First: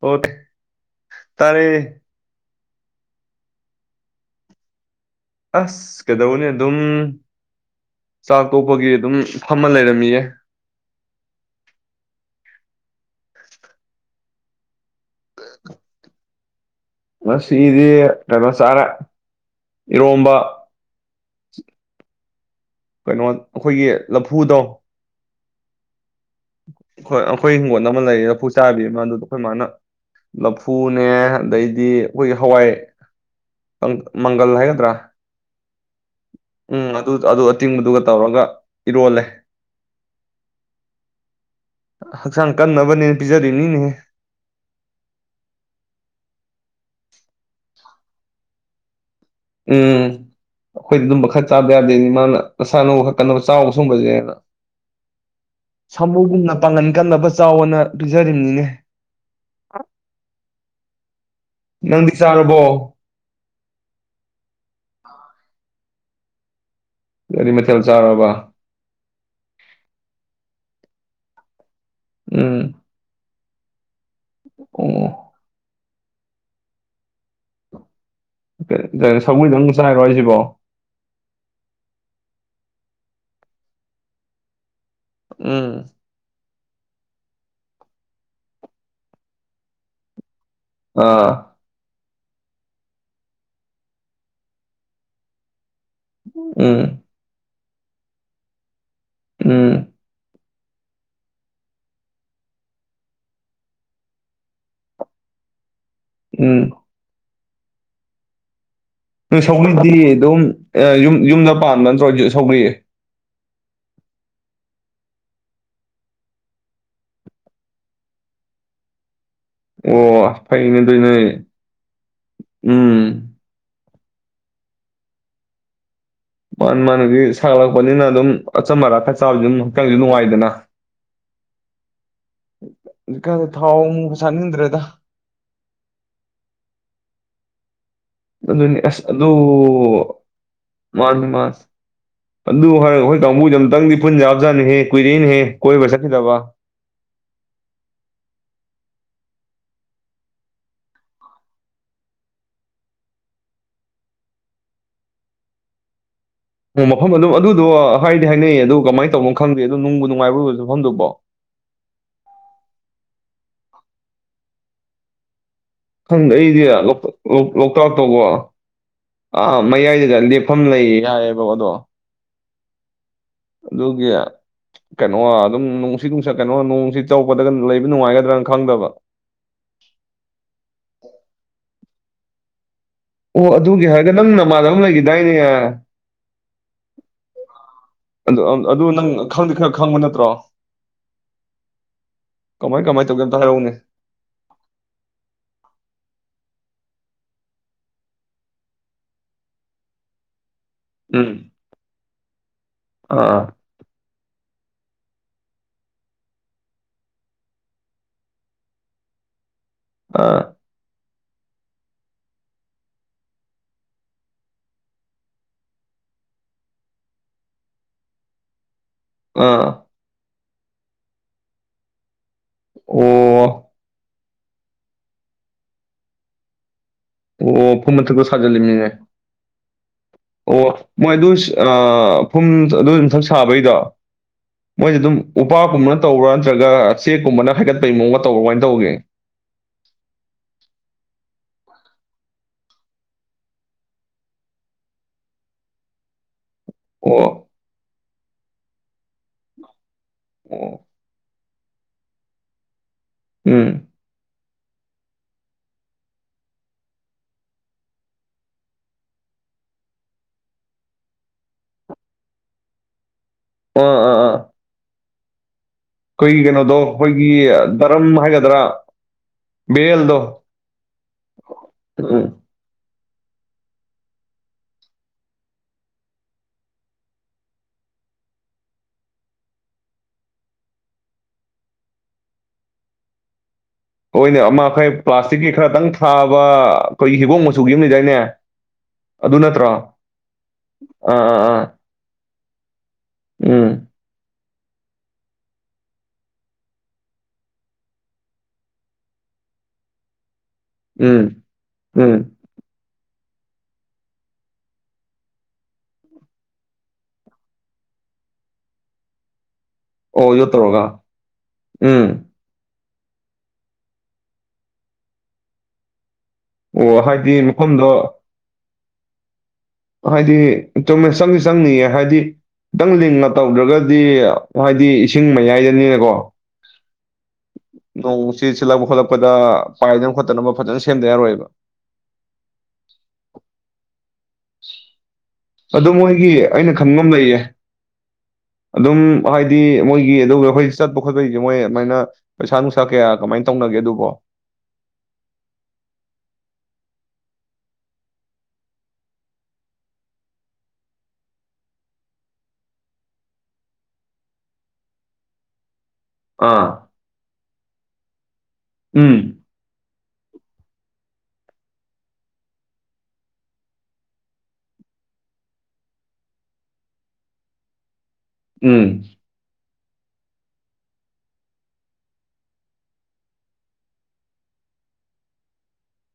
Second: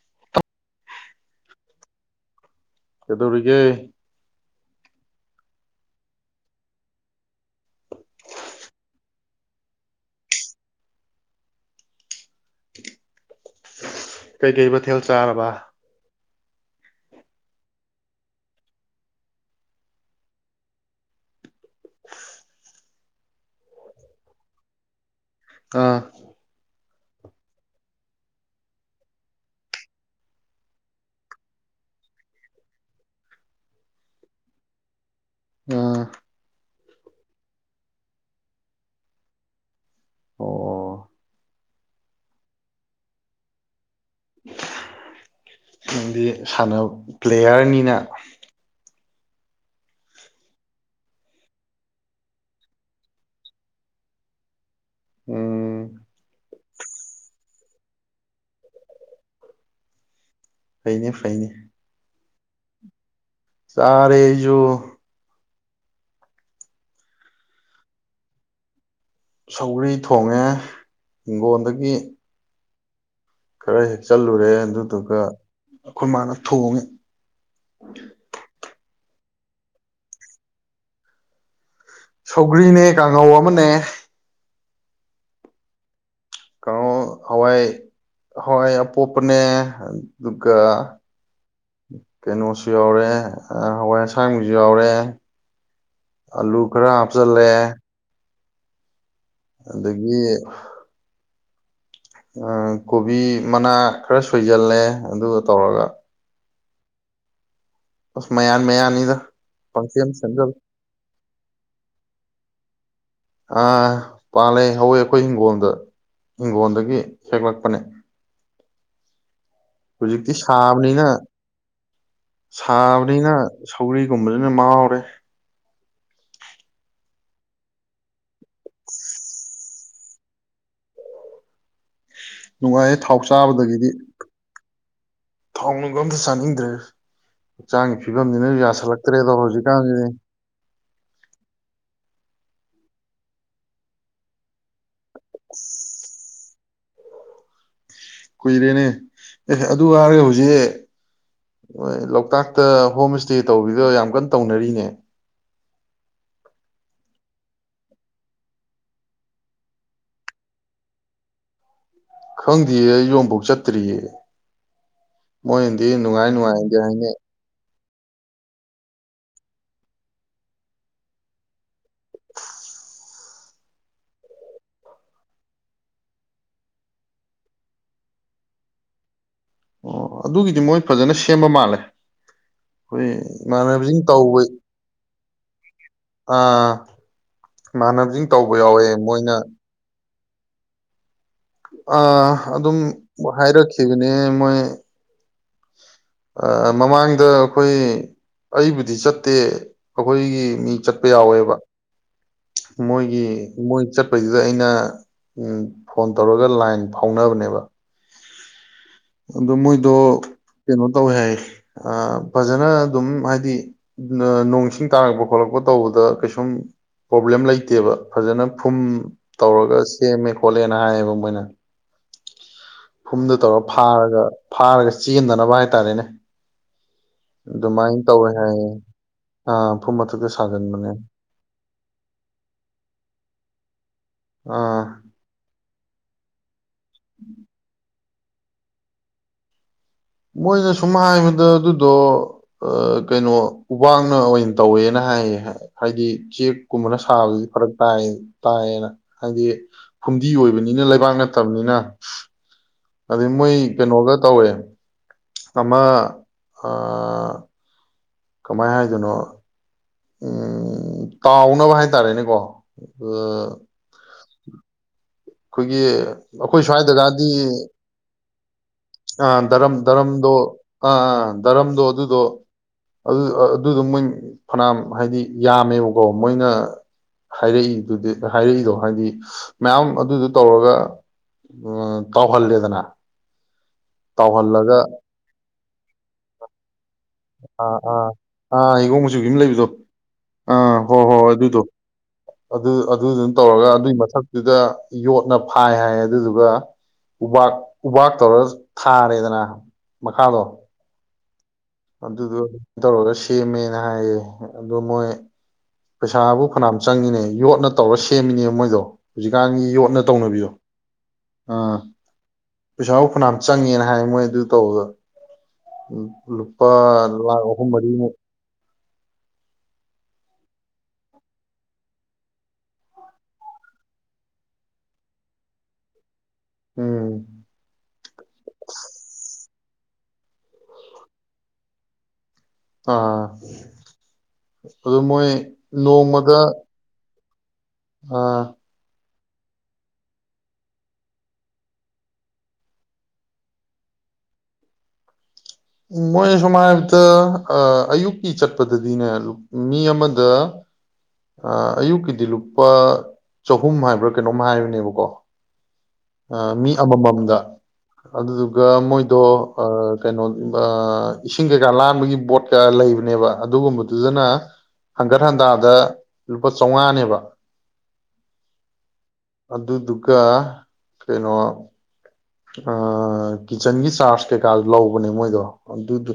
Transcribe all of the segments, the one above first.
ꯑꯣ ꯇꯔꯦ ꯀꯗꯧꯔꯤꯒꯦ ꯑꯁ ꯀꯩꯗꯧꯕꯅꯤ ꯑꯗꯨꯝ ꯆꯥꯛ ꯇꯣꯛꯄꯒꯤ ꯑꯗꯨꯝ ꯐꯝꯃ ꯂꯩꯔꯝꯃꯤꯌꯦ ꯀꯩ ꯀꯩ ꯃꯊꯦꯜ ꯆꯥꯔꯕ ꯉꯗꯤ ꯀꯩꯅꯣ ꯆꯥꯔꯦ ꯏꯔꯣꯝꯕ ꯀꯩꯅꯣ ꯑꯩꯈꯣꯏꯒꯤ ꯂꯐꯨꯗꯣ ꯑꯥ ꯍꯣꯏ ꯑꯩꯈꯣꯏ ꯍꯤꯡꯒꯣꯜ ꯑꯃ ꯂꯩ ꯂꯐꯨ ꯆꯥꯕꯤ ꯃꯥ ꯑꯗꯨꯗ ꯑꯩꯈꯣꯏ ꯃꯥꯅ ꯂꯐꯨꯅꯦ ꯑꯗꯩꯗꯤ ꯑꯩꯈꯣꯏꯒꯤ ꯍꯋꯥꯏ ꯃꯪꯒꯜ ꯍꯥꯏꯒꯗ꯭ꯔꯥ ꯑꯥ ꯎꯝ ꯑꯗꯨ ꯑꯗꯨ ꯑꯆꯤꯡꯕꯗꯨꯒ ꯇꯧꯔꯒ ꯏꯔꯣꯜꯂꯦ ꯑꯣ ꯍꯛꯆꯥꯡ ꯀꯟꯅꯕꯅꯦꯅ ꯄꯤꯖꯔꯤꯅꯤꯅꯦ ꯁꯅꯕ ꯄ꯭ꯂꯦꯌꯥꯔꯅꯤꯅ ꯎꯝ ꯑꯩꯈꯣꯏ ꯑꯗꯨꯝ ꯈꯔ ꯆꯥꯗ ꯌꯥꯗꯦꯅꯦ ꯃꯥꯅ ꯅꯁꯥꯅꯨ ꯈꯔ ꯀꯟꯅꯕ ꯆꯥꯎꯕ ꯁꯨꯝꯕꯁꯦꯅ ꯎꯝ [unintelligible] ꯄꯥꯡꯒꯟ ꯀꯟꯅꯕ ꯆꯥꯎꯅ ꯄꯤꯖꯔꯤꯝꯅꯤꯅꯦ ꯐꯩꯅꯦ ꯐꯩꯅꯦ ꯅꯪꯗꯤ ꯆꯥꯔꯕꯣ ꯆꯔꯦ ꯑꯩꯁꯨ ꯀꯔꯤ ꯃꯊꯦꯜ ꯆꯥꯔꯕ ꯁꯧꯒ꯭ꯔꯤ ꯊꯣꯡꯉꯦ ꯍꯤꯡꯒꯣꯟꯗꯒꯤ ꯎꯝ [unintelligible] ꯆꯠꯂꯨꯔꯦ ꯑꯗꯨꯗꯨꯒ ꯑꯣ ꯑꯩꯈꯣꯏ ꯃꯥꯅ ꯊꯣꯡꯉꯤ ꯁꯧꯒ꯭ꯔꯤ ꯗꯥꯪꯒ ꯆꯥꯏꯔꯣ ꯍꯥꯏꯁꯤꯕꯣ ꯁꯧꯒ꯭ꯔꯤꯅꯦ ꯀꯥꯡꯉꯧ ꯑꯃꯅꯦ ꯎꯝ ꯀꯥꯡꯉꯧ ꯍꯋꯥꯏ ꯍꯋꯥꯏ ꯑꯄꯣꯞꯄꯅꯦ ꯀ ꯀ ꯑꯥ ꯀꯩꯅꯣꯁꯨ ꯌꯥꯎꯔꯦ ꯍꯋꯥꯏ ꯑꯁꯥꯡꯕꯁꯨ ꯌꯥꯎꯔꯦ ꯑꯥꯂꯨ ꯎꯝ ꯈꯔ ꯍꯥꯞꯆꯜꯂꯦ ꯎꯝ ꯑꯗꯒꯤ ꯀꯣꯕꯤ ꯃꯅꯥ ꯈꯔ ꯁꯣꯏꯖꯜꯂꯦ ꯑꯗꯨꯒ ꯇꯧꯔꯒ ꯎꯝ ꯎꯁ ꯃꯌꯥꯟ ꯃꯌꯥꯟ ꯁꯧꯒ꯭ꯔꯤꯗꯤ ꯑꯗꯨꯝ ꯌꯨꯝ ꯌꯨꯝꯗ ꯄꯥꯟꯕ ꯅꯠꯇ꯭ꯔꯣ ꯁꯧꯒ꯭ꯔꯤ ꯑꯥ ꯄꯥꯜꯂꯦ ꯍꯧꯋꯦ ꯑꯩꯈꯣꯏ ꯍꯤꯡꯒꯣꯜꯗ ꯍꯤꯡꯒꯣꯜꯗꯒꯤ ꯍꯦꯛꯂꯛꯄꯅꯦ ꯍꯧꯖꯤꯛꯇꯤ ꯑꯣ ꯐꯩꯅꯦ ꯑꯗꯨꯗꯤ ꯁꯥꯕꯅꯤꯅ ꯅꯣꯏ ꯎꯝ ꯁꯥꯕꯅꯤꯅ ꯁꯧꯒ꯭ꯔꯤꯒꯨꯝꯁꯤꯅꯥ ꯃꯥꯍꯥꯎꯔꯦ ꯃꯥꯟꯅꯦ ꯃꯥꯅꯒꯤ ꯁꯥꯒꯠꯂꯛꯄꯅꯤꯅ ꯑꯗꯨꯝ ꯑꯆꯝ ꯑꯔꯥꯛ ꯈꯔꯥ ꯆꯕꯥꯖꯤ ꯑꯝ ꯈꯤꯇꯪꯁꯨ ꯅꯨꯡꯉꯥꯏꯗꯅ ꯅꯨꯡꯉꯥꯏꯌꯦ ꯊꯥꯎ ꯍꯧꯖꯤꯛꯀꯥꯟꯗꯤ ꯊꯥꯎ ꯆꯥꯕꯗꯒꯤꯗꯤ ꯑꯃꯨꯛ ꯆꯥꯅꯤꯡꯗ꯭ꯔꯦꯗ ꯊꯥꯎ ꯅꯨꯡꯒ ꯑꯝꯇ ꯆꯥꯅꯤꯡꯗ꯭ꯔꯦ ꯍꯛꯆꯥꯡꯒꯤ ꯐꯤꯕꯝꯁꯤꯅ ꯑꯗꯨꯅꯤꯅ‌ꯦ ꯑꯁ ꯑꯗꯨ ꯌꯥꯁꯜꯂꯛꯇ꯭ꯔꯦꯗꯣ ꯍꯧꯖꯤꯛꯀꯥꯟꯁꯤꯗꯤ ꯃꯅꯤ ꯃꯥꯅꯤ ꯑꯗꯨ ꯍꯥꯏ ꯑꯩꯈꯣꯏ ꯀꯥꯡꯕꯨꯗꯤ ꯑꯝꯇꯪꯗꯤ ꯄꯨꯟ ꯌꯥꯕ ꯖꯥꯠꯅꯤꯍꯦ ꯀꯨꯏꯔꯦ ꯅꯦ ꯀꯣꯏꯕꯒꯥ ꯆꯥꯠ ꯈꯤꯗꯕ ꯀꯨꯏꯔꯦꯅꯦ ꯑꯦ ꯑꯗꯨ ꯍꯥꯏꯔꯒ ꯍꯧꯖꯤꯛ ꯂꯣꯛꯇꯥꯛꯇ ꯍꯣꯝ ꯏꯁꯇꯦ ꯇꯧꯕꯤꯗꯣ ꯌꯥꯝ ꯀꯟꯅ ꯇꯧꯅꯔꯤꯅꯦ ꯑꯣ ꯃꯐꯝ ꯑꯗꯨꯝ ꯑꯗꯨꯗꯣ ꯍꯥꯏꯗꯤ ꯍꯥꯏꯅꯩꯌꯦ ꯑꯗꯨ ꯀꯃꯥꯏꯅ ꯇꯧꯕꯅꯣ ꯈꯪꯗꯦ ꯑꯗꯨꯣ ꯅꯨꯡꯕꯨ ꯅꯨꯡꯉꯥꯏ ꯕꯔꯣꯕꯥ ꯑꯦꯗꯨꯏ ꯃꯐꯝꯗꯨꯕꯣ ꯈꯪꯗꯦꯌꯦ ꯑꯩꯁꯨ ꯑꯝꯐꯥꯎ ꯆꯠꯇ꯭ꯔꯤꯌꯦ ꯃꯣꯏꯅꯗꯤ ꯅꯨꯡꯉꯥꯏ ꯈꯪꯗꯦ ꯑꯩꯗꯤ ꯅꯨꯡꯉꯥꯏꯗꯤ ꯑ ꯍꯥꯏꯅꯩ ꯑꯇꯣꯞꯄꯀꯣ ꯑꯥ ꯃꯌꯥꯏꯗꯨꯗ ꯂꯦꯞꯐꯝ ꯂꯩꯌꯦ ꯌꯥꯏꯑꯕꯀꯣ ꯑꯗꯣ ꯑꯗꯨꯒꯤ ꯀꯩꯅꯣ ꯑꯗꯨꯝ ꯅꯨꯡꯁꯤꯠ ꯅꯨꯡꯁꯛ ꯀꯩꯅꯣ ꯅꯣꯡꯁꯤ ꯆꯄꯗꯒ ꯂꯩꯕ ꯅꯨꯡꯉꯥꯏꯒꯗ꯭ꯔꯅ ꯈꯪꯗꯕ ꯑꯣ ꯑꯗꯨꯒꯤꯗꯤ ꯃꯣꯏ ꯐꯖꯅ ꯁꯦꯝꯕ ꯃꯥꯜꯂꯦ ꯑꯩꯈꯣꯏ ꯑꯣ ꯑꯗꯨꯒꯤ ꯏꯃꯥꯟꯅꯕꯁꯤꯡ ꯍꯥꯏꯔꯒ ꯅꯪ ꯇꯧꯕ ꯅꯃꯥꯖ ꯑꯃ ꯂꯩꯈꯤꯗꯥꯏꯅꯦ ꯑꯥ ꯏꯃꯥꯟꯅꯕꯁꯤꯡ ꯇꯧꯕ ꯑꯗꯨ ꯌꯥꯎꯋꯦ ꯅꯪ ꯃꯣꯏꯅ ꯈꯪꯗꯤ ꯈꯔ ꯈꯪꯕ ꯅꯠꯇ꯭ꯔꯣ [unintelligible] ꯑ ꯑꯗꯨꯝ ꯀꯃꯥꯏ ꯀꯃꯥꯏ ꯇꯧꯒꯦ ꯑꯝꯇ ꯍꯥꯏꯔꯛꯎꯅꯦ ꯍꯥꯏꯔꯛꯈꯤꯕꯅꯦ ꯃꯣꯏ ꯑꯥ ꯃꯃꯥꯡꯗ ꯑꯩꯈꯣꯏ ꯑꯩꯕꯨꯗꯤ ꯆꯠꯇꯦ ꯑꯩꯈꯣꯏꯒꯤ ꯃꯤ ꯆꯠꯄ ꯎꯝ ꯌꯥꯎꯋꯦꯕ ꯃꯣꯏꯒꯤ ꯑꯥ ꯃꯣꯏ ꯆꯠꯄꯁꯤ ꯑꯗꯨꯗ ꯑꯩꯅ ꯐꯣꯟ ꯇꯧꯔꯒ ꯂꯥꯏꯟ ꯐꯥꯎꯅꯕꯅꯦꯕ ꯑꯗꯣ ꯃꯣꯏꯗꯣ ꯑꯥ ꯀꯣ ꯇꯧꯋꯦ ꯍꯥꯏ ꯐꯖꯅ ꯑꯗꯨꯝ ꯍꯥꯏꯗꯤ ꯅꯣꯡꯁꯤꯡ ꯇꯥꯔꯛꯄ ꯈꯣꯠꯂꯛꯄ ꯇꯧꯕꯗ ꯀꯩꯁꯨꯝ ꯄ꯭ꯔꯣꯕ꯭ꯂꯦꯝ ꯂꯩꯇꯦꯕ ꯐꯖꯅ ꯐꯨꯝ ꯑꯥ ꯑꯥ ꯇꯧꯔꯒ ꯁꯦꯝꯃꯦ ꯈꯣꯠꯂꯦꯅ ꯍꯥꯏꯌꯦꯕ ꯃꯣꯏꯅ ꯐꯨꯝꯗꯨ ꯇꯧꯔ ꯑꯣ ꯐꯥꯔꯒ ꯐꯥꯔꯒꯁ ꯆꯍꯟꯗꯅꯕ ꯍꯥꯏꯇꯥꯔꯦꯅꯦ ꯑꯣ ꯑꯗꯨꯃꯥꯏꯅ ꯐꯨꯝꯃꯇꯛꯇ ꯇꯧꯋꯦ ꯍꯥꯏꯌꯦ ꯁꯖꯜꯂꯤꯅꯤꯅꯦ ꯑꯥ ꯐꯨꯝ ꯃꯊꯛꯇ ꯑꯣ ꯁꯥꯖꯟꯕꯅꯦ ꯃꯣꯏ ꯑꯗꯨ ꯐꯨꯝ ꯑꯗꯨ ꯌꯊꯛ ꯁꯥꯕꯩꯗꯣ ꯑꯥ ꯃꯣꯏꯁꯨꯦ ꯑꯗꯨꯝ ꯎꯄꯥꯛ ꯒꯨꯝꯕꯅ ꯇꯧꯕ꯭ꯔꯥ ꯅꯠꯇꯔꯒꯅ ꯆꯦꯛꯀꯨꯝꯕꯅ ꯍꯥꯏꯒꯠꯄꯒꯤ ꯃꯑꯣꯡꯗ ꯇꯧꯕ ꯀꯃꯥꯏꯅ ꯇꯧꯒꯦ ꯃꯣꯏꯅ ꯁꯨꯝ ꯍꯥꯏꯕꯗ ꯑꯗꯨꯗꯣ ꯀꯩꯅꯣ ꯎꯕꯛꯅ ꯑꯣꯏꯅ ꯇꯧꯋꯦꯅ ꯍꯥꯏꯌꯦ ꯍꯥꯏꯗꯤ ꯆꯦꯛ ꯀꯨꯝꯕꯅ ꯁꯥꯕꯗꯨꯗꯤ ꯑꯣ ꯐꯔꯛ ꯇꯥꯏ ꯇꯌꯦꯅ ꯍꯥꯏꯗꯤ ꯐꯨꯝꯗꯤ ꯑꯣ ꯑꯣꯏꯕꯅꯤꯅ ꯂꯩꯕꯥꯛ ꯅꯠꯇꯕꯅꯤ ꯅ ꯑꯗꯩ ꯃꯣꯏ ꯎꯝ ꯀꯩꯅꯣꯒ ꯇꯧꯋꯦ ꯑꯃ ꯑ ꯀꯃꯥꯏ ꯍꯥꯏꯗꯣꯏꯅꯣ ꯎꯝ ꯇꯥꯎꯅꯕ ꯍꯥꯏꯇꯥꯔꯦꯅꯦꯀꯣ ꯎꯝ ꯑꯥ ꯑꯥ ꯑꯥ ꯑꯩꯈꯣꯏꯒꯤ ꯑꯩꯈꯣꯏꯒꯤ ꯑꯩꯈꯣꯏ ꯀꯩꯅꯣꯗꯣ ꯑꯩꯈꯣꯏꯒꯤ ꯁ꯭ꯋꯥꯏꯗꯒꯗꯤ ꯗꯔꯝ ꯍꯥꯏꯒꯗ꯭ꯔꯥ ꯑꯥ ꯗꯔꯝ ꯕꯦꯔꯦꯜꯗꯣ ꯗꯔꯝꯗꯣ ꯑꯥ ꯗꯔꯝꯗꯣ ꯑꯗꯨꯗꯣ ꯎꯝ ꯑꯗꯨ ꯑꯗꯨꯗꯣ ꯃꯣꯏ ꯐꯅꯌꯥꯝ ꯍꯥꯏꯗꯤ ꯌꯥꯝꯃꯦꯕꯀꯣ ꯃꯣꯏꯅ ꯍꯥꯏꯔꯛꯏꯗꯨꯗꯤ ꯍꯥꯏꯔꯛꯏꯗꯣ ꯍꯥꯏꯗꯤ ꯃꯌꯥꯝ ꯑꯗꯨꯗꯨ ꯇꯧꯔꯒ ꯇꯥꯎꯍꯜꯂꯦꯗꯅ ꯍꯣꯏꯅꯦ ꯇꯥꯎꯍꯜꯂꯒ ꯑꯃꯈꯩ ꯄ꯭ꯂꯥꯁꯇꯤꯛꯀꯤ ꯈꯔꯇꯪ ꯊꯥꯕ ꯑꯩꯈꯣꯏꯒꯤ ꯍꯤꯒꯣꯛ ꯃꯆꯨꯒꯤ ꯑꯥ ꯑꯃ ꯑꯥ ꯂꯩꯗꯥꯏꯅꯦ ꯑꯥ ꯍꯤꯒꯣꯛ ꯃꯁꯨ ꯑꯝ ꯑꯗꯨ ꯂꯩꯕꯗꯣ ꯅꯠꯇ꯭ꯔꯣ ꯑꯥ ꯍꯣꯏ ꯍꯣꯏ ꯑꯥ ꯍꯣꯏ ꯑꯥ ꯑꯗꯨꯗꯣ ꯑꯥ ꯑꯗꯨ ꯑꯗꯨꯗꯨꯅ ꯇꯧꯔꯒ ꯎꯝ ꯑꯗꯨꯒꯤ ꯃꯊꯛ ꯑꯗꯨꯗ ꯌꯣꯠꯅ ꯐꯥꯏ ꯍꯥꯏ ꯑꯗꯨꯗꯨꯒ ꯎꯄꯥꯛꯥꯛ ꯎꯄꯥꯛꯥꯛ ꯇꯧꯔꯒ ꯊꯥꯔꯦꯗꯅ ꯃꯈꯥꯗꯣ ꯎꯝ ꯎꯝ ꯑꯗꯨꯗꯨ ꯇꯧꯔꯒ ꯁꯦꯝꯃꯦꯅ ꯍꯥꯏꯌꯦ ꯑꯗꯣ ꯃꯣꯏ ꯄꯩꯁꯥꯕꯨ ꯐꯅꯌꯥꯝ ꯆꯪꯉꯤꯅꯦ ꯌꯣꯠꯅ ꯇꯧꯔ ꯁꯦꯝꯃꯤꯅꯦ ꯃꯣꯏꯗꯣ ꯍꯧꯖꯤꯛꯀꯥꯟꯒꯤ ꯌꯣꯠꯅ ꯑꯣ ꯌ ꯇꯧꯅꯕꯤꯗꯣ ꯇꯧꯔꯒ ꯎꯝ ꯄꯩꯁꯥꯐ ꯐꯅꯥꯝ ꯆꯪꯉꯦꯅ ꯍꯥꯏ ꯃꯣꯏ ꯑꯗꯨ ꯇꯧꯕꯗ ꯂꯨꯄꯥ ꯑꯣ ꯍꯥꯏꯗꯤ ꯂꯥꯛ ꯑꯍꯨꯝ ꯃꯐꯝꯗꯣ ꯃꯔꯤꯃꯨꯛ ꯍꯥꯏꯗꯤꯇꯣꯔꯃꯦꯁ ꯆꯪꯁꯨ ꯆꯪꯅꯤꯡꯌꯦ ꯍꯥꯏꯗꯤ ꯈꯤꯇꯪ ꯂꯤꯡꯉ ꯇꯧꯗ꯭ꯔꯒꯗꯤ ꯍꯥꯏꯗꯤ ꯏꯁꯤꯡ ꯃꯌꯥꯏꯗꯅꯤꯅꯀꯣ ꯎꯝ ꯅꯣꯛ ꯎꯆ ꯆꯂ ꯍꯣꯂꯄꯗ ꯄꯥꯏꯗꯅ ꯈꯣꯠꯇꯅꯕ ꯐꯖꯅ ꯁꯦꯝꯗ ꯌꯥꯔꯣꯏꯕ ꯑꯥ ꯑꯗꯨ ꯃꯣꯏ ꯑꯗꯨ ꯃꯣꯏꯒꯤ ꯅꯣꯡꯃꯗ ꯑꯩꯅ ꯈꯪꯕ ꯑꯃ ꯂꯩꯌꯦ ꯑꯥ ꯑꯗꯨꯝ ꯍꯥꯏꯗꯤ ꯃꯣꯏꯒꯤ ꯑꯗꯨꯒ ꯑꯩꯈꯣꯏ ꯆꯠꯄ ꯈꯣꯠꯄꯒꯤꯁꯦ ꯃꯣꯏ ꯑꯗꯨꯃꯥꯏꯅ ꯄꯩꯁꯥ ꯅꯨꯡꯁꯥ ꯀꯌꯥ ꯀꯃꯥꯏꯅ ꯇꯧꯅꯒꯦ ꯑꯗꯨꯕ ꯃꯣꯏ ꯁꯨꯝ ꯍꯥꯏꯔꯕꯗ ꯑꯌꯨꯛꯀꯤ ꯆꯠꯄꯗꯗꯤꯅꯦ ꯃꯤ ꯑꯃꯗ ꯑꯌꯨꯛꯀꯤꯗꯤ ꯂꯨꯄꯥ ꯆꯍꯨꯝ ꯍꯥꯏꯕ꯭ꯔꯥ ꯀꯩꯅꯣꯝ ꯍꯥꯏꯕꯅꯦꯕꯀꯣ ꯑꯥ ꯃꯤ ꯑꯃꯃꯝꯗ ꯑꯗꯨꯗꯨꯒ ꯎꯝ ꯃꯣꯏꯗꯣ ꯀꯩꯅꯣ ꯏꯁꯤꯡ ꯀꯩꯀꯥ ꯂꯥꯟꯕꯒꯤ ꯕꯣꯠ ꯀꯌꯥ ꯂꯩꯕꯅꯦꯕ ꯑꯗꯨꯒꯨꯝꯕꯗꯨꯗꯅ ꯍꯟꯒꯠ ꯍꯟꯗꯥꯗ ꯂꯨꯄꯥ ꯆꯥꯝꯃꯉꯥꯅꯦꯕ ꯎꯝ ꯑꯗꯨꯗꯨꯒ ꯀꯩꯅꯣ ꯀꯤꯠꯆꯟꯒꯤ ꯆꯥꯔꯖ ꯀꯩꯀꯥ ꯂꯧꯕꯅꯦ ꯃꯣꯏꯗꯣ ꯑꯗꯨꯗ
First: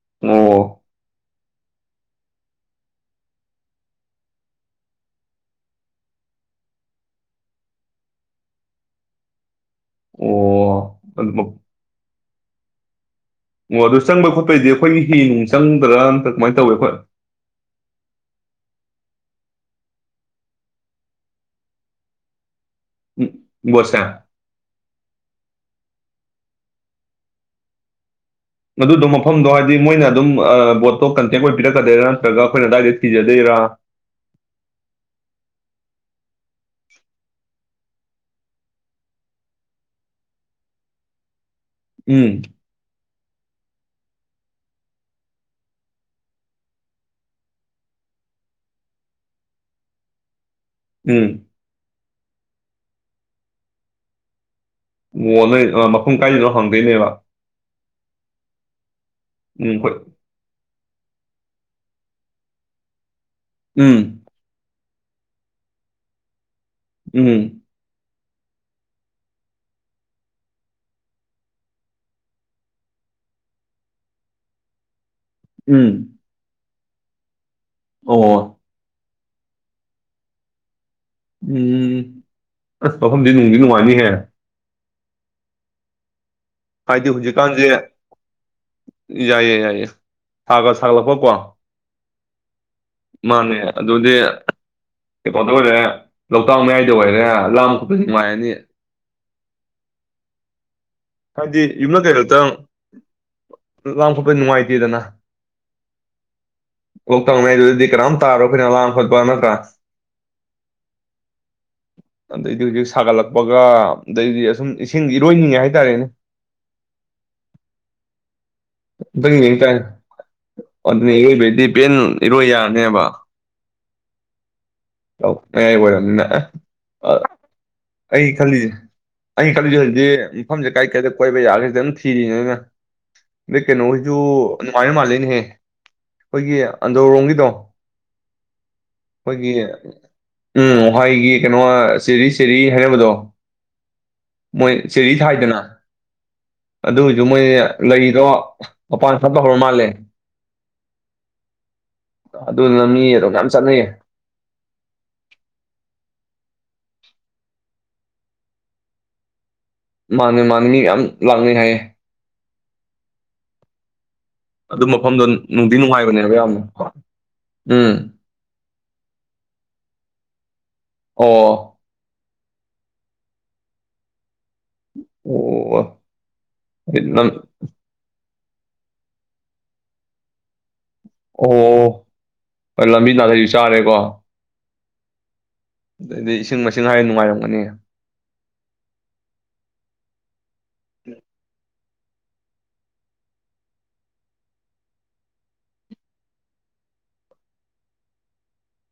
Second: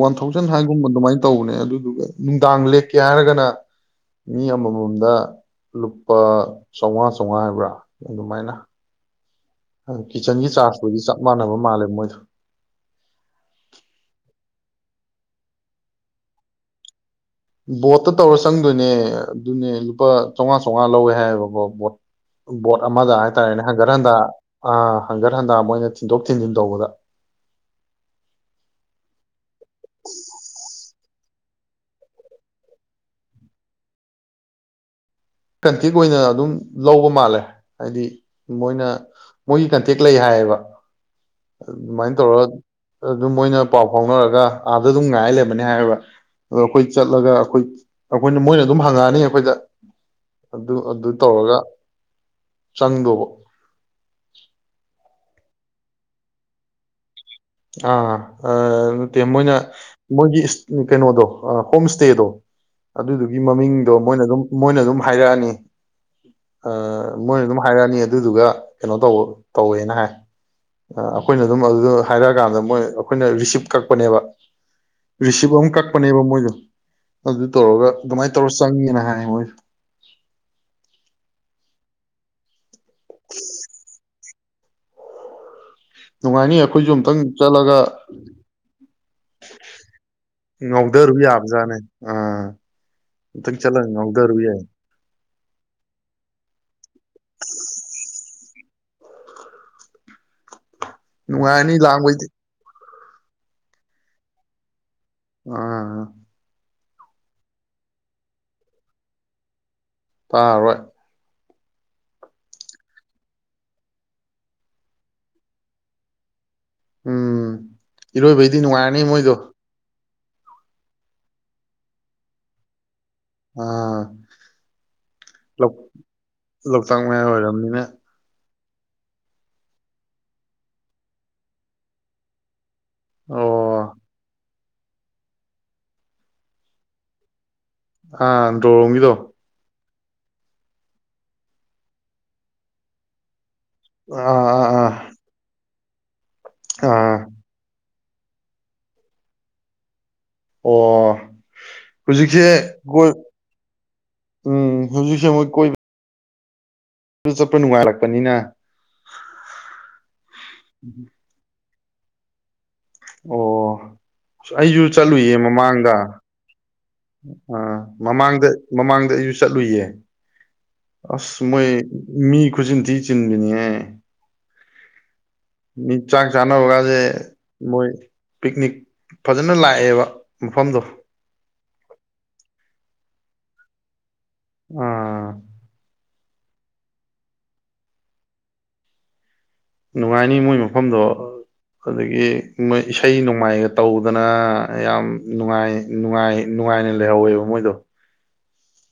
ꯋꯥꯟ ꯊꯥꯎꯖꯟ ꯑꯣ ꯍꯥꯏꯒꯨꯝꯕ ꯑꯗꯨꯃꯥꯏꯅ ꯇꯧꯕꯅꯦ ꯑꯗꯨꯗꯨꯒ ꯅꯨꯡꯗꯥꯡ ꯂꯦꯛꯀꯦ ꯍꯥꯏꯔꯒꯅ ꯃꯤ ꯑꯃꯃꯝꯗ ꯂꯨꯄꯥ ꯆꯥꯝꯃꯉꯥ ꯆꯥꯝꯃꯉꯥ ꯍꯥꯏꯕ꯭ꯔꯥ ꯑꯗꯨꯃꯥꯏꯅ ꯑꯗꯨ ꯀꯤꯠꯆꯟꯒꯤ ꯑꯣ ꯆꯥꯔꯖꯇꯨꯗꯤ ꯆꯞ ꯑꯗꯨ ꯃꯥꯟꯅꯕ ꯃꯥꯜꯂꯦꯕ ꯃꯣꯏꯗꯣ ꯑꯣ ꯑꯗꯨ ꯆꯪꯕꯩ ꯈꯣꯠꯄꯩꯗꯤ ꯑꯩꯈꯣꯏꯅ ꯍꯤ ꯅꯨꯡ ꯆꯪꯗ꯭ꯔꯥ ꯅꯠꯇ꯭ꯔꯒ ꯀꯃꯥꯏꯅ ꯇꯧꯒꯦ ꯑꯩꯈꯣꯏ ꯕꯣꯠꯇ ꯇꯧꯔ ꯆꯪꯗꯣꯏꯅꯦ ꯑꯗꯨꯅꯦ ꯂꯨꯄꯥ ꯆꯥꯃꯉꯥ ꯆꯥꯃꯉꯥ ꯂꯧꯋꯦ ꯍꯥꯏꯌꯦꯕꯀꯣ ꯕꯣꯠ ꯕꯣꯠ ꯑꯃꯗ ꯎꯝ ꯍꯥꯏ ꯇꯔꯅꯦ ꯍꯪꯒꯠ ꯕꯣꯠꯁꯦ ꯍꯟꯗꯥ ꯑ ꯍꯥꯪꯒꯠ ꯍꯟꯗꯥ ꯃꯣꯏꯅ ꯊꯤꯟꯗꯣꯛ ꯊꯤꯟꯖꯤꯟ ꯇꯧꯕꯗ ꯃꯗꯨꯗꯣ ꯃꯐꯝꯗꯣ ꯍꯥꯏꯗꯤ ꯃꯣꯏꯅ ꯑꯗꯨꯝ ꯕꯣꯠꯇꯣ ꯑ ꯑꯩꯈꯣꯏ ꯄꯤꯔꯛꯀꯗꯣꯏꯔꯥ ꯅꯠꯇ꯭ꯔꯒ ꯑꯩꯈꯣꯏꯅ ꯑꯗꯥꯏꯗ ꯊꯤꯖꯗꯣꯏꯔ ꯀꯟꯇꯦꯛ ꯑꯣꯏꯅ ꯑꯗꯨꯝ ꯂꯧꯕ ꯃꯥꯜꯂꯦ ꯍꯥꯏꯗꯤ ꯃꯣꯏꯅ ꯃꯣꯏꯒꯤ ꯀꯟꯇꯦꯛ ꯂꯩ ꯍꯥꯏꯌꯦꯕ ꯑꯗꯨꯃꯥꯏꯅ ꯎꯝ ꯇꯧꯔꯒ ꯑꯗꯨꯝ ꯃꯣꯏꯅ ꯄꯥꯎ ꯐꯥꯎꯅꯔꯒ ꯑꯥꯗ ꯑꯗꯨꯝ ꯉꯥꯏ ꯂꯩꯕꯅꯤ ꯍꯥꯏꯒ ꯑꯗꯣ ꯑꯩꯈꯣꯏ ꯆꯠꯂꯒ ꯑꯩꯈꯣꯏ ꯑꯩꯈꯣꯏꯅ ꯃꯣꯏꯅ ꯑꯗꯨꯝ ꯍꯪꯉꯛꯑꯅꯤ ꯑꯩꯈꯣꯏꯗ ꯑꯗꯨ ꯑꯗꯨ ꯎꯝ ꯇꯧꯔꯒ [unintelligible] ꯃꯣꯟꯅꯩ ꯃꯐꯝ ꯀꯥꯏꯗꯅꯣ ꯍꯪꯗꯣꯏꯅꯦꯕ ꯑꯥ ꯑ ꯅꯠꯇꯦ ꯃꯣꯏꯅ ꯎꯝ ꯍꯣꯏ ꯃꯣꯏꯒꯤ ꯀꯩꯅꯣꯗꯣ ꯑ ꯍꯣꯝ ꯏ꯭ꯁꯇꯦꯗꯣ ꯑꯗꯨꯗꯨ ꯒꯤ ꯃꯃꯤꯡꯗꯣ ꯎꯝ ꯃꯣꯏꯅ ꯑꯗꯨꯝ ꯃꯣꯏꯅ ꯑꯗꯨꯝ ꯍꯥꯏꯔꯛ ꯑꯅꯤ ꯑ ꯃꯣꯏ ꯑꯗꯨꯝ ꯎꯝ ꯍꯥꯏꯔꯛ ꯑꯅꯤ ꯑꯗꯨꯗꯨꯒ ꯀꯩꯅꯣ ꯇꯧꯕ ꯇꯧꯋꯦꯅ ꯍꯥꯏ ꯑꯩꯈꯣꯏꯅ ꯑꯗꯨꯝ ꯑꯗꯨꯗꯣ ꯍꯥꯏꯔꯛ ꯑꯀꯥꯟꯗ ꯃꯣꯏ ꯑꯩꯈꯣꯏꯅ ꯔꯤꯁꯤꯞ ꯀꯛꯄꯅꯦꯕ ꯔꯤꯁꯤꯞ ꯑꯃ ꯎꯝ ꯀꯛꯄꯅꯦꯕ ꯃꯣꯏꯗꯣ ꯑꯗꯨ ꯇꯧꯔꯒ ꯑꯗꯨꯃꯥꯏꯅ ꯇꯧꯔ ꯑꯣ ꯆꯪꯉꯦꯅ ꯍꯥꯏ ꯑꯣꯏ ꯎꯝ ꯑꯁ ꯃꯐꯝꯗꯤ ꯅꯨꯡꯗꯤ ꯅꯨꯡꯉꯥꯏꯅꯤꯍꯦ ꯅꯨꯡꯉꯥꯏꯅꯤ ꯑꯩꯈꯣꯏꯁꯨ ꯍꯥꯏꯗꯤ ꯑꯝꯇꯪ ꯍꯧꯖꯤꯛꯀꯥꯟꯁꯦ ꯆꯠꯂꯒ ꯌꯥꯏꯌꯦ ꯌꯥꯏꯌꯦ ꯁꯥꯒ ꯉꯥꯎꯊꯔꯨ ꯁꯥꯒꯠꯂꯛꯄꯀꯣ ꯌꯥꯕꯖꯥꯠꯅꯦ ꯑꯥ ꯑꯝꯇꯪ ꯃꯥꯅꯦ ꯆꯠꯂꯒ ꯑꯗꯨꯗꯤ ꯉꯥꯎꯊꯔꯨ ꯌꯥꯏ ꯀꯩꯅꯣꯗ ꯑꯣꯏꯔꯦ ꯂꯣꯛꯇꯥꯛ ꯃꯌꯥꯏꯗ ꯑꯣꯏꯔꯦ ꯂꯥꯝ ꯅꯨꯡꯥꯏꯔꯅꯤ ꯍꯥꯏꯗꯤ ꯅꯨꯡꯉꯥꯏꯔꯅꯤ ꯌꯨꯝ [inaudible] ꯀꯩ ꯂꯥꯡꯕꯩꯗꯤ [inaudible] ꯂꯥꯡ ꯈꯣꯠꯄꯗꯤ ꯅꯨꯡꯉꯥꯏꯇꯦꯗꯅ ꯑꯥ ꯂꯣꯛꯇꯥꯛ ꯃꯌꯥꯏꯗꯨꯗꯗꯤ ꯀꯅꯥꯝ ꯇꯥꯔꯔꯣ ꯑꯩꯈꯣꯏꯅ ꯂꯥꯡ ꯈꯣꯠꯄ ꯅꯠꯇ꯭ꯔꯥ ꯇꯥꯔꯔꯣꯏ ꯑꯗꯩꯗꯤ ꯍꯧꯖꯤꯛ ꯁꯥꯒꯠꯂꯛꯄꯒ ꯑꯗꯩꯗꯤ ꯑꯁꯨꯝ ꯏꯁꯤꯡ ꯏꯔꯣꯏꯅꯤꯡꯉꯦ ꯍꯥꯏ [inaudible] ꯔꯦꯅꯦ ꯎꯝ ꯏꯔꯣꯏꯕꯩꯗꯤ ꯅꯨꯡꯉꯥꯏꯔꯅꯤ ꯃꯣꯏꯗꯣ ꯑꯗꯨꯅꯦ ꯏꯔꯣꯏꯕꯩꯗꯤ ꯄꯦꯟ ꯏꯔꯣꯏ ꯌꯥꯔꯅꯤꯕ ꯑꯥ ꯑꯧ ꯂꯧ ꯃꯌꯥꯏ ꯑꯣꯏꯔꯕꯅꯤꯅ ꯑꯦ ꯂꯣꯛꯇꯥꯛ ꯑ ꯃꯌꯥꯏ ꯑꯣꯏꯔꯝꯅꯤꯅ ꯑꯩ ꯈꯜꯂꯤꯅꯦ ꯑꯩ ꯈꯜꯂꯤꯁꯦ ꯍꯧꯖꯤꯛ ꯃꯐꯝꯁꯦ ꯀꯥꯏ ꯀꯥꯏꯗ ꯀꯣꯏꯕ ꯌꯥꯒꯦꯁꯦ ꯑꯗꯨꯝ ꯊꯤꯔꯤꯅꯦ ꯑꯩꯅ ꯑꯣ ꯑꯗꯩ ꯀꯩꯅꯣ ꯍꯧꯏꯁꯨ ꯑꯗꯨꯃꯥꯏꯅ ꯃꯥꯜꯂꯦꯅꯦꯍꯦ ꯑꯩꯈꯣꯏꯒꯤ ꯑꯟꯗ꯭ꯔꯣ ꯔꯣꯝꯒꯤꯗꯣ ꯑꯥ ꯑꯟꯗ꯭ꯔꯣ ꯔꯣꯝꯒꯤꯗꯣ ꯎꯝ ꯋꯥꯏꯒꯤ ꯀꯩꯅꯣ ꯆꯦꯔꯤ ꯆꯦꯔꯤ ꯍꯥꯏꯅꯕꯗꯣ ꯑꯥ ꯑꯥ ꯃꯣꯏ ꯑꯥ ꯆꯦꯔꯤ ꯊꯥꯏꯗꯅ ꯑꯗꯨ ꯑꯥ ꯑꯣꯏꯁꯨ ꯃꯣꯏ ꯂꯩꯗꯣ ꯃꯄꯥꯟ ꯁꯥꯠꯄ ꯍꯧꯔ ꯃꯥꯜꯂꯦ ꯑꯣ ꯍꯧꯖꯤꯛꯁꯦ ꯑꯗꯨꯗꯨꯅ ꯃꯤ ꯑꯗꯨꯝ ꯌꯥꯝ ꯆꯠꯅꯩꯌꯦ [unintelligible] ꯍꯧꯖꯤꯛꯁꯦ ꯃꯨꯛ ꯀꯣꯏꯕ ꯑꯗꯨ ꯆꯠꯄ ꯅꯨꯡꯉꯥꯏꯔꯛꯄꯅꯤꯅ ꯃꯥꯅꯦ ꯃꯥꯅꯤ ꯃꯤ ꯌꯥꯝ ꯂꯥꯛꯅꯩ ꯍꯥꯏꯌꯦ ꯑꯣ ꯑ ꯑꯗꯨ ꯑꯩꯁꯨ ꯃꯐꯝꯗꯣ ꯆꯠꯂꯨꯏꯌꯦ ꯅꯨꯡꯗꯤ ꯃꯃꯥꯡꯗ ꯅꯨꯡꯉꯥꯏꯕꯅꯦꯕ ꯌꯥꯝꯅ ꯀꯣ ꯑꯥ ꯎꯝ ꯃꯃꯥꯡꯗ ꯃꯃꯥꯡꯗ ꯑꯩꯁꯨ ꯆꯠꯂꯨꯏꯌꯦ ꯑꯁ ꯃꯣꯏ ꯑꯣ ꯃꯤ ꯈꯨꯆꯤꯟꯊꯤ ꯆꯤꯟꯕꯅꯤꯍꯦ [unintelligible] ꯃꯤ ꯆꯥꯛ ꯆꯥꯟꯅꯕꯒꯖꯦ ꯑꯣ ꯃꯣꯏ ꯄꯤꯛꯅꯤꯛ ꯐꯖꯅ ꯂꯥꯛꯑꯦꯕ ꯃꯐꯝꯗꯣ ꯑꯣ ꯂꯝꯕꯤ ꯅꯥꯗꯩꯁꯨ ꯆꯥꯔꯦꯀꯣ ꯑꯥ ꯑꯗꯩꯗꯤ ꯏꯁꯤꯡ ꯃꯥꯏꯁꯤꯡ ꯍꯥꯏꯔ ꯅꯨꯡꯉꯥꯏꯔꯝꯒꯅꯤ ꯅꯨꯡꯉꯥꯏꯅꯤ ꯃꯣꯏ ꯃꯐꯝꯗꯣ ꯑꯗꯒꯤ ꯃꯣꯏ ꯏꯁꯩ ꯅꯣꯡꯃꯥꯏꯒ ꯇꯧꯗꯅ ꯌꯥꯝ ꯅꯨꯡꯉꯥꯏ ꯅꯨꯡꯉꯥꯏ ꯅꯨꯡꯉꯥꯏꯅ ꯂꯩꯍꯧꯋꯦꯕ ꯃꯣꯏꯗꯣ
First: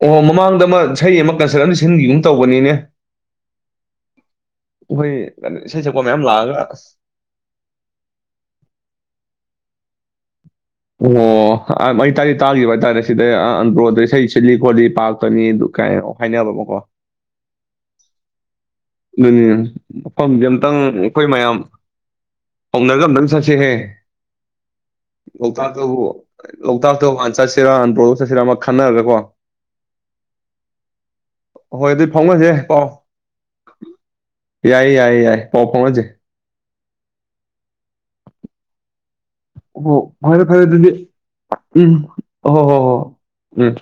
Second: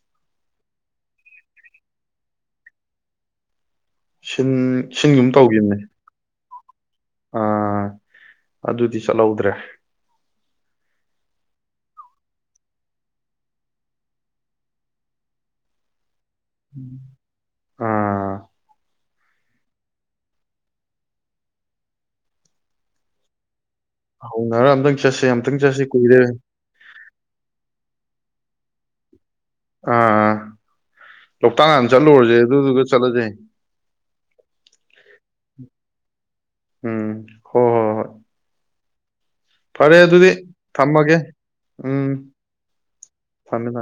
ꯑꯣ ꯃꯃꯥꯡꯗ ꯑꯃ ꯏꯁꯩ ꯑꯃ ꯀꯟꯁꯔꯠ ꯑꯃ ꯁꯤꯟꯒꯤꯒꯨꯝ ꯇꯧꯕꯅꯤꯅꯦ ꯁꯤꯟ ꯁꯤꯟꯒꯨꯝ ꯑꯩꯈꯣꯏ ꯇꯧꯈꯤꯕꯅꯦ ꯏꯁꯩ ꯁꯛꯄ ꯃꯌꯥꯝ ꯂꯥꯛꯑꯒ ꯑꯁ ꯑꯥ ꯑꯗꯨꯗꯤ ꯆꯠꯂꯧꯗ꯭ꯔꯦ ꯑꯣ ꯑꯝ ꯑꯩ ꯇꯥꯗꯤ ꯇꯥꯈꯤꯕ ꯍꯥꯏꯇꯥꯔꯦ ꯁꯤꯗ ꯑ ꯑꯟꯗ꯭ꯔꯣꯗ ꯏꯁꯩ ꯁꯤꯜꯂꯤ ꯈꯣꯠꯂꯤ ꯄꯥꯛꯇꯅꯤ ꯑꯗꯨ ꯀꯥꯏꯅꯣ ꯍꯥꯏꯅꯕꯕ ꯀꯣ ꯑꯥ ꯑꯗꯨꯅꯤ ꯃꯐꯝꯁꯦ ꯑꯝꯇꯪ ꯑꯩꯈꯣꯏ ꯃꯌꯥꯝ ꯍꯧꯅꯔꯒ ꯑꯝꯇꯪ ꯆꯠꯁꯤꯍꯦ ꯍꯧꯅꯔ ꯑꯝꯇꯪ ꯆꯠꯁꯦ ꯑꯝꯇꯪ ꯆꯠꯁꯤ ꯂꯣꯛꯇꯥꯛꯇꯕꯨ ꯀꯨꯏꯔꯦ ꯂꯣꯛꯇꯥꯛꯇ ꯍꯥꯟ ꯆꯠꯁꯤꯔꯥ ꯑꯟꯗ꯭ꯔꯣ ꯆꯠꯁꯤꯔ ꯑꯃ ꯈꯟꯅꯔꯒ ꯀꯣ ꯑꯥ ꯂꯣꯛꯇꯥꯛ ꯍꯥꯟꯅ ꯍꯣꯏ ꯑꯗꯨꯗꯤ ꯆꯠꯂꯨꯔꯁꯦ ꯐꯥꯎꯅꯁꯦ ꯑꯗꯨꯗꯨꯒ ꯄꯥꯎ ꯆꯠꯂꯁꯦ ꯌꯥꯏ ꯌꯥꯏ ꯌꯥꯏ ꯄꯥꯎ ꯐꯥꯎꯅꯁꯦ ꯎꯝ ꯍꯣ ꯍꯣ ꯍꯣꯏ ꯑꯣ ꯑꯗꯨꯗꯤ ꯐꯔꯦ ꯐꯔꯦ ꯑꯗꯨꯗꯤ ꯊꯝꯃꯒꯦ ꯎꯝ ꯍꯣ ꯍꯣ ꯍꯣ ꯊꯝꯃꯦ ꯎꯝ ꯊꯝꯃꯦ